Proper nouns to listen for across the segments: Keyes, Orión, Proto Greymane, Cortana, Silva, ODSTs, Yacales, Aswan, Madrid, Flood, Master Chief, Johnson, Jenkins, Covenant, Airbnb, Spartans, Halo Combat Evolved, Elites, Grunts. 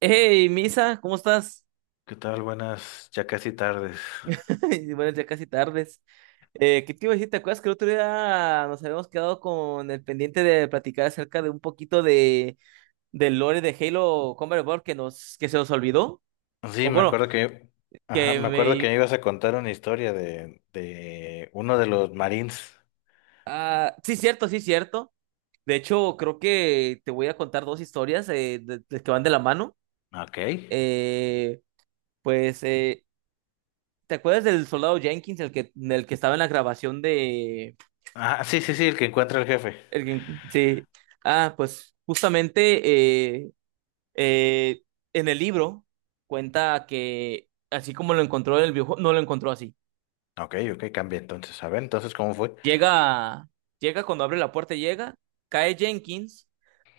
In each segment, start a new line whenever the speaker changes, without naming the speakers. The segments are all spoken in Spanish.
Hey, Misa, ¿cómo estás?
¿Qué tal? Buenas, ya casi tardes.
Y buenas ya casi tardes. ¿Qué te iba a decir? ¿Te acuerdas que el otro día nos habíamos quedado con el pendiente de platicar acerca de un poquito de del lore de Halo Combat Evolved que se nos olvidó? O
Sí, me
bueno,
acuerdo que, ajá,
que
me acuerdo que
me
me ibas a contar una historia de uno de los Marines.
sí cierto, sí cierto. De hecho, creo que te voy a contar dos historias que van de la mano.
Ok.
Eh, pues, ¿te acuerdas del soldado Jenkins, el que estaba en la grabación de
Ah, sí, sí, sí, el que encuentra al jefe.
Sí? Ah, pues justamente eh, eh, en el libro cuenta que así como lo encontró en el videojuego, no lo encontró así.
Ok, ok, cambia entonces. A ver, entonces, ¿cómo fue?
Llega, llega cuando abre la puerta, llega, cae Jenkins,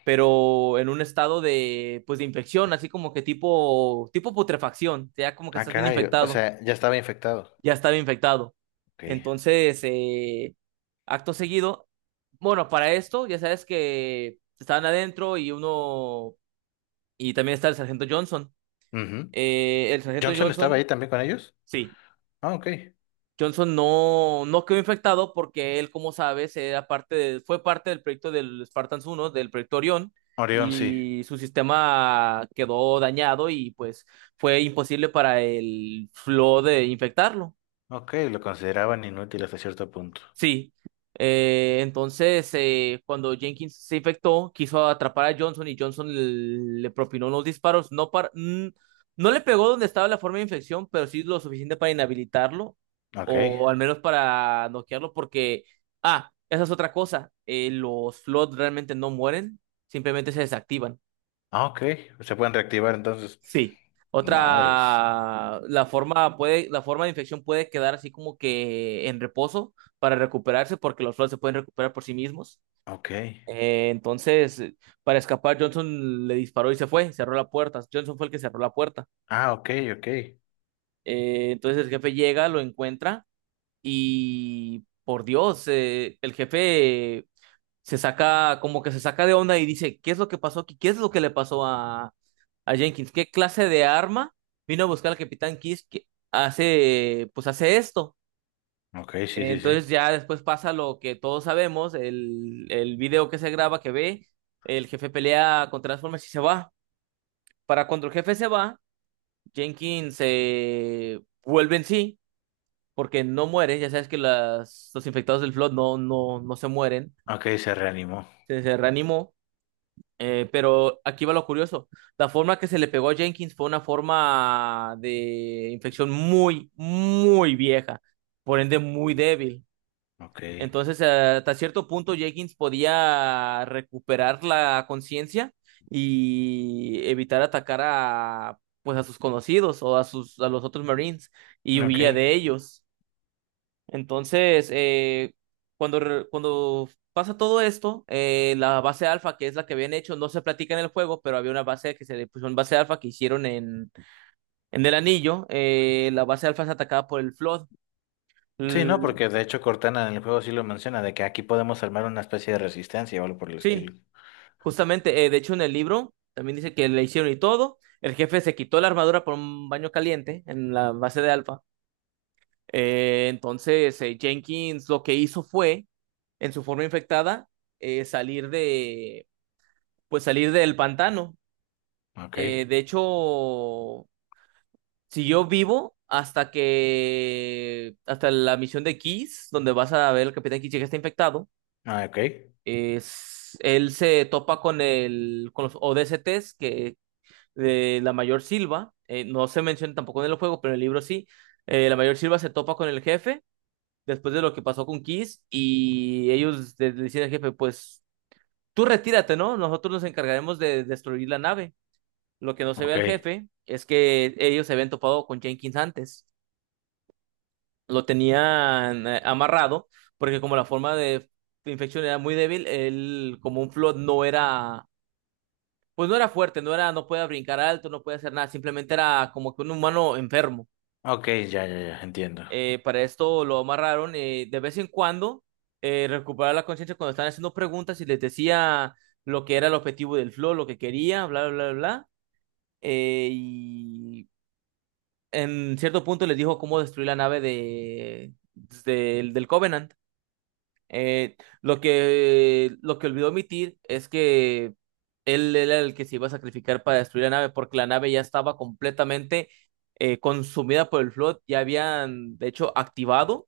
pero en un estado de, pues, de infección, así como que tipo putrefacción, ya como que
Ah,
estás bien
caray, o
infectado,
sea, ya estaba infectado.
ya estaba infectado.
Ok.
Entonces, acto seguido, bueno, para esto, ya sabes que estaban adentro y uno. Y también está el sargento Johnson.
Ujú.
El sargento
¿Johnson estaba ahí
Johnson,
también con ellos?
sí,
Ah, ok.
Johnson no, no quedó infectado porque él, como sabes, fue parte del proyecto del Spartans uno, del proyecto Orión,
Orión, sí.
y su sistema quedó dañado y pues fue imposible para el Flow de infectarlo.
Ok, lo consideraban inútil hasta cierto punto.
Sí. Entonces, cuando Jenkins se infectó, quiso atrapar a Johnson, y Johnson le propinó unos disparos. No, para, no le pegó donde estaba la forma de infección, pero sí lo suficiente para inhabilitarlo
Ok.
o al menos para noquearlo, porque, ah, esa es otra cosa. Los Flood realmente no mueren, simplemente se desactivan.
Ah, ok. Se pueden reactivar entonces.
Sí.
Madres.
Otra, la forma de infección puede quedar así como que en reposo para recuperarse, porque los flores se pueden recuperar por sí mismos.
Ok.
Entonces, para escapar, Johnson le disparó y se fue, cerró la puerta. Johnson fue el que cerró la puerta.
Ah, ok, ok.
Entonces el jefe llega, lo encuentra y, por Dios, el jefe se saca, como que se saca de onda, y dice: ¿qué es lo que pasó aquí? ¿Qué es lo que le pasó a Jenkins? ¿Qué clase de arma vino a buscar al Capitán Kiss que hace, pues hace esto?
Ok, sí, sí, sí.
Entonces ya después pasa lo que todos sabemos: el video que se graba, que ve, el jefe pelea con Transformers y se va. Para cuando el jefe se va, Jenkins se vuelve en sí, porque no muere, ya sabes que los infectados del Flood no, no, no se mueren,
Ok, se reanimó.
se reanimó. Pero aquí va lo curioso. La forma que se le pegó a Jenkins fue una forma de infección muy, muy vieja, por ende muy débil.
Ok.
Entonces, hasta cierto punto, Jenkins podía recuperar la conciencia y evitar atacar a, pues, a sus conocidos a los otros Marines, y
Ok.
huía de ellos. Entonces, cuando pasa todo esto, la base alfa, que es la que habían hecho, no se platica en el juego, pero había una base que se le puso una base alfa que hicieron en el anillo. La base alfa es atacada por el Flood.
Sí, no,
L-
porque de hecho Cortana en el juego sí lo menciona, de que aquí podemos armar una especie de resistencia o algo por el estilo.
sí, justamente. De hecho, en el libro también dice que le hicieron y todo. El jefe se quitó la armadura por un baño caliente en la base de alfa. Entonces, Jenkins lo que hizo fue, en su forma infectada, salir de pues salir del pantano.
Ok.
De hecho, siguió vivo hasta hasta la misión de Kiss, donde vas a ver al Capitán Kiss, que está infectado.
Ah, ok.
Es, él se topa con con los ODSTs que de la mayor Silva. No se menciona tampoco en el juego, pero en el libro sí. La mayor Silva se topa con el jefe después de lo que pasó con Kiss, y ellos le dicen al jefe: pues tú retírate, ¿no? Nosotros nos encargaremos de destruir la nave. Lo que no se ve
Ok.
al jefe es que ellos se habían topado con Jenkins antes. Lo tenían amarrado, porque como la forma de infección era muy débil, él como un flood no era, pues no era fuerte, no era, no podía brincar alto, no podía hacer nada, simplemente era como que un humano enfermo.
Ok, ya, ya, ya, entiendo.
Para esto lo amarraron, de vez en cuando recuperaba la conciencia cuando estaban haciendo preguntas y les decía lo que era el objetivo del flow, lo que quería, bla, bla, bla, bla. Y en cierto punto les dijo cómo destruir la nave de, pues, del Covenant. Eh, lo que olvidó omitir es que él era el que se iba a sacrificar para destruir la nave, porque la nave ya estaba completamente consumida por el Flood. Ya habían, de hecho, activado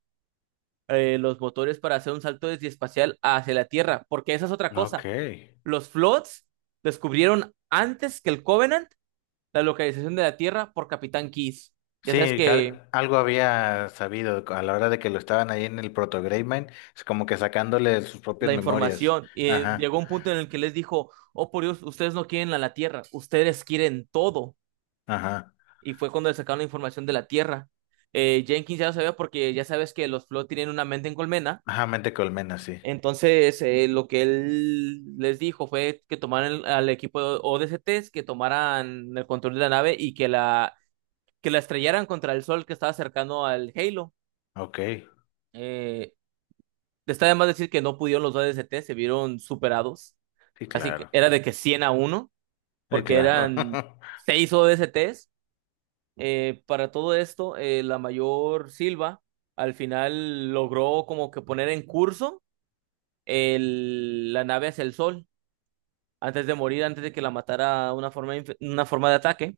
los motores para hacer un salto desde espacial hacia la Tierra, porque esa es otra
Ok.
cosa. Los Floods descubrieron antes que el Covenant la localización de la Tierra por Capitán Keyes. Ya sabes
Sí, que
que
algo había sabido a la hora de que lo estaban ahí en el Proto Greymane, es como que sacándole sus propias
la
memorias.
información. Y
Ajá,
llegó un punto en el que les dijo: oh por Dios, ustedes no quieren a la Tierra, ustedes quieren todo.
ajá.
Y fue cuando le sacaron la información de la Tierra. Jenkins ya lo sabía porque ya sabes que los Flow tienen una mente en colmena.
Ajá, mente colmena, sí.
Entonces, lo que él les dijo fue que tomaran al equipo de ODSTs, que tomaran el control de la nave y que que la estrellaran contra el sol que estaba cercano al Halo.
Ok.
Eh, está además decir que no pudieron los ODSTs, se vieron superados.
Sí,
Así que
claro.
era de que 100 a uno,
Sí,
porque
claro.
eran seis o ODSTs. Para todo esto, la mayor Silva al final logró como que poner en curso la nave hacia el sol antes de morir, antes de que la matara una forma, una forma de ataque.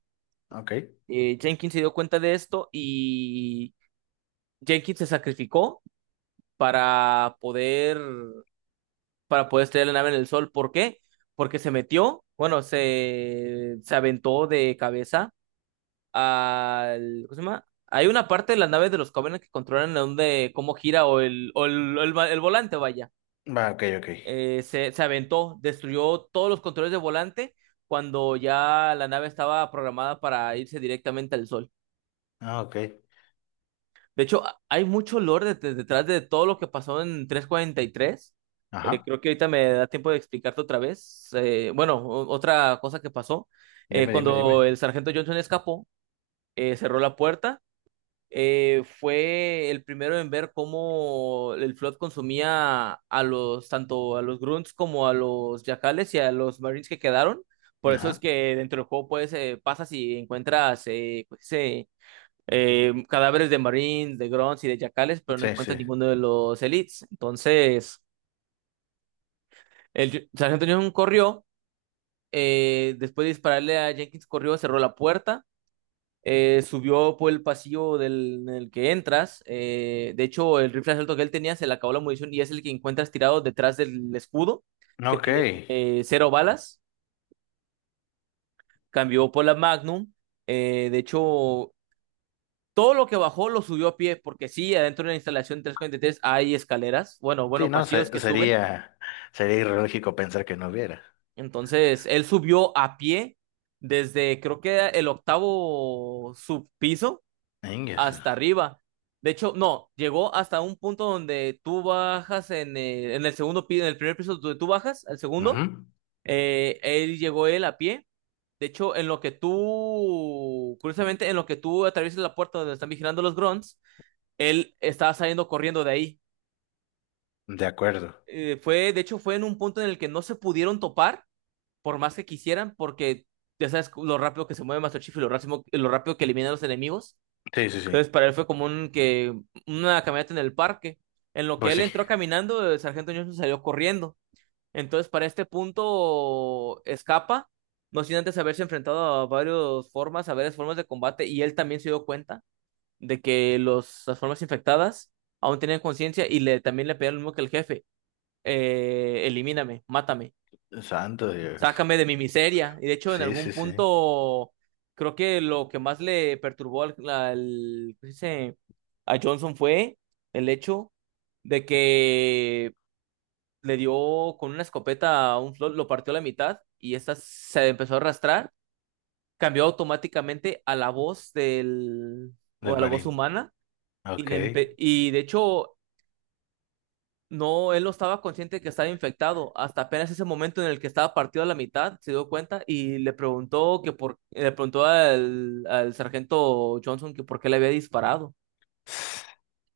Ok.
Jenkins se dio cuenta de esto, y Jenkins se sacrificó para poder, para poder estrellar la nave en el sol. ¿Por qué? Porque se metió, bueno, se aventó de cabeza al, ¿cómo se llama? Hay una parte de las naves de los Covenant que controlan dónde, cómo gira o el volante, vaya.
Va, ok, ok.
Se aventó, destruyó todos los controles de volante cuando ya la nave estaba programada para irse directamente al sol.
Ah, ok.
De hecho, hay mucho lore detrás de todo lo que pasó en 343.
Ajá.
Creo que ahorita me da tiempo de explicarte otra vez. Bueno, otra cosa que pasó.
Dime, dime,
Cuando
dime.
el sargento Johnson escapó, cerró la puerta, fue el primero en ver cómo el Flood consumía tanto a los Grunts como a los Yacales y a los Marines que quedaron. Por eso es
Ajá.
que dentro del juego puedes, pasas y encuentras cadáveres de Marines, de Grunts y de Yacales, pero no
Sí,
encuentras
sí.
ninguno de los Elites. Entonces, el Sargento Johnson corrió, después de dispararle a Jenkins, corrió, cerró la puerta, subió por el pasillo en el que entras. De hecho, el rifle alto que él tenía se le acabó la munición, y es el que encuentras tirado detrás del escudo, que
Ok.
tiene cero balas. Cambió por la Magnum. De hecho, todo lo que bajó lo subió a pie, porque sí, adentro de la instalación 343 hay escaleras, bueno,
Sí,
bueno,
no,
pasillos que suben.
sería ilógico pensar que no hubiera.
Entonces, él subió a pie desde creo que era el octavo subpiso
Ingues.
hasta arriba. De hecho, no, llegó hasta un punto donde tú bajas en en el segundo piso, en el primer piso donde tú bajas, al segundo,
Ujú.
él a pie. De hecho, en lo que tú, curiosamente, en lo que tú atraviesas la puerta donde están vigilando los grunts, él estaba saliendo corriendo de ahí.
De acuerdo.
Fue, de hecho, fue en un punto en el que no se pudieron topar, por más que quisieran, porque ya sabes lo rápido que se mueve Master Chief y lo rápido que elimina a los enemigos.
Sí, sí, sí.
Entonces, para él fue como un que una caminata en el parque. En lo que
Pues
él
sí.
entró caminando, el sargento Johnson salió corriendo. Entonces, para este punto, escapa, no sin antes haberse enfrentado a varias formas de combate, y él también se dio cuenta de las formas infectadas aún tenían conciencia también le pedían lo mismo que el jefe: elimíname, mátame,
Santo Dios.
sácame de mi miseria. Y de hecho, en
Sí, sí,
algún
sí.
punto, creo que lo que más le perturbó ¿qué se dice? A Johnson fue el hecho de que le dio con una escopeta a un flot, lo partió a la mitad, y esta se empezó a arrastrar. Cambió automáticamente a la voz o
Del
a la voz
marín.
humana. Y,
Ok.
le empe- y de hecho, no, él no estaba consciente que estaba infectado. Hasta apenas ese momento en el que estaba partido a la mitad, se dio cuenta y le preguntó le preguntó al sargento Johnson que por qué le había disparado.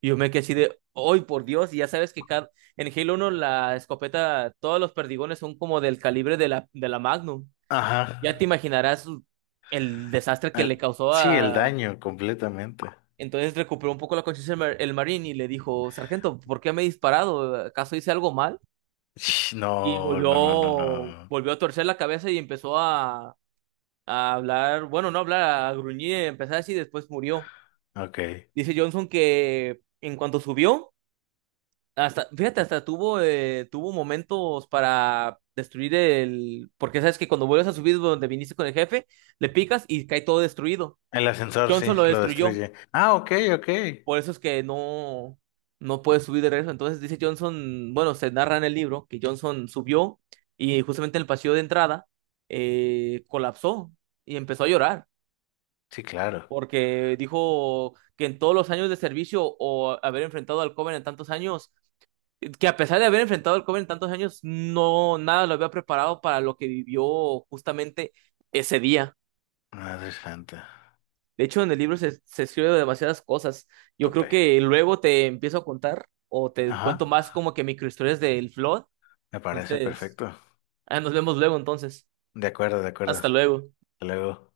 Y yo me quedé así de: ¡ay, por Dios! Y ya sabes que en Halo 1 la escopeta, todos los perdigones son como del calibre de de la Magnum.
Ajá.
Ya te imaginarás el desastre que le causó
Sí, el
a...
daño completamente.
Entonces recuperó un poco la conciencia el marín y le dijo: sargento, ¿por qué me he disparado? ¿Acaso hice algo mal?
Sh,
Y
no, no, no, no, no.
volvió a torcer la cabeza y empezó a hablar, bueno, no hablar, a gruñir, empezar así, y después murió.
Ok.
Dice Johnson que en cuanto subió, hasta, fíjate, hasta tuvo, tuvo momentos para destruir el, porque sabes que cuando vuelves a subir donde viniste con el jefe, le picas y cae todo destruido.
El ascensor, sí,
Johnson lo
lo
destruyó.
destruye. Ah, ok, ok.
Por eso es que no, no puede subir de regreso. Entonces dice Johnson, bueno, se narra en el libro que Johnson subió, y justamente en el pasillo de entrada colapsó y empezó a llorar,
Sí, claro.
porque dijo que en todos los años de servicio o haber enfrentado al Coven en tantos años, que a pesar de haber enfrentado al Coven en tantos años, no nada lo había preparado para lo que vivió justamente ese día.
Madre santa,
De hecho, en el libro se escribe demasiadas cosas. Yo creo
tope.
que luego te empiezo a contar, o te
Ajá,
cuento más como que microhistorias del Flood.
me parece
Entonces,
perfecto.
ah, nos vemos luego entonces.
De acuerdo, de acuerdo.
Hasta luego.
Hasta luego.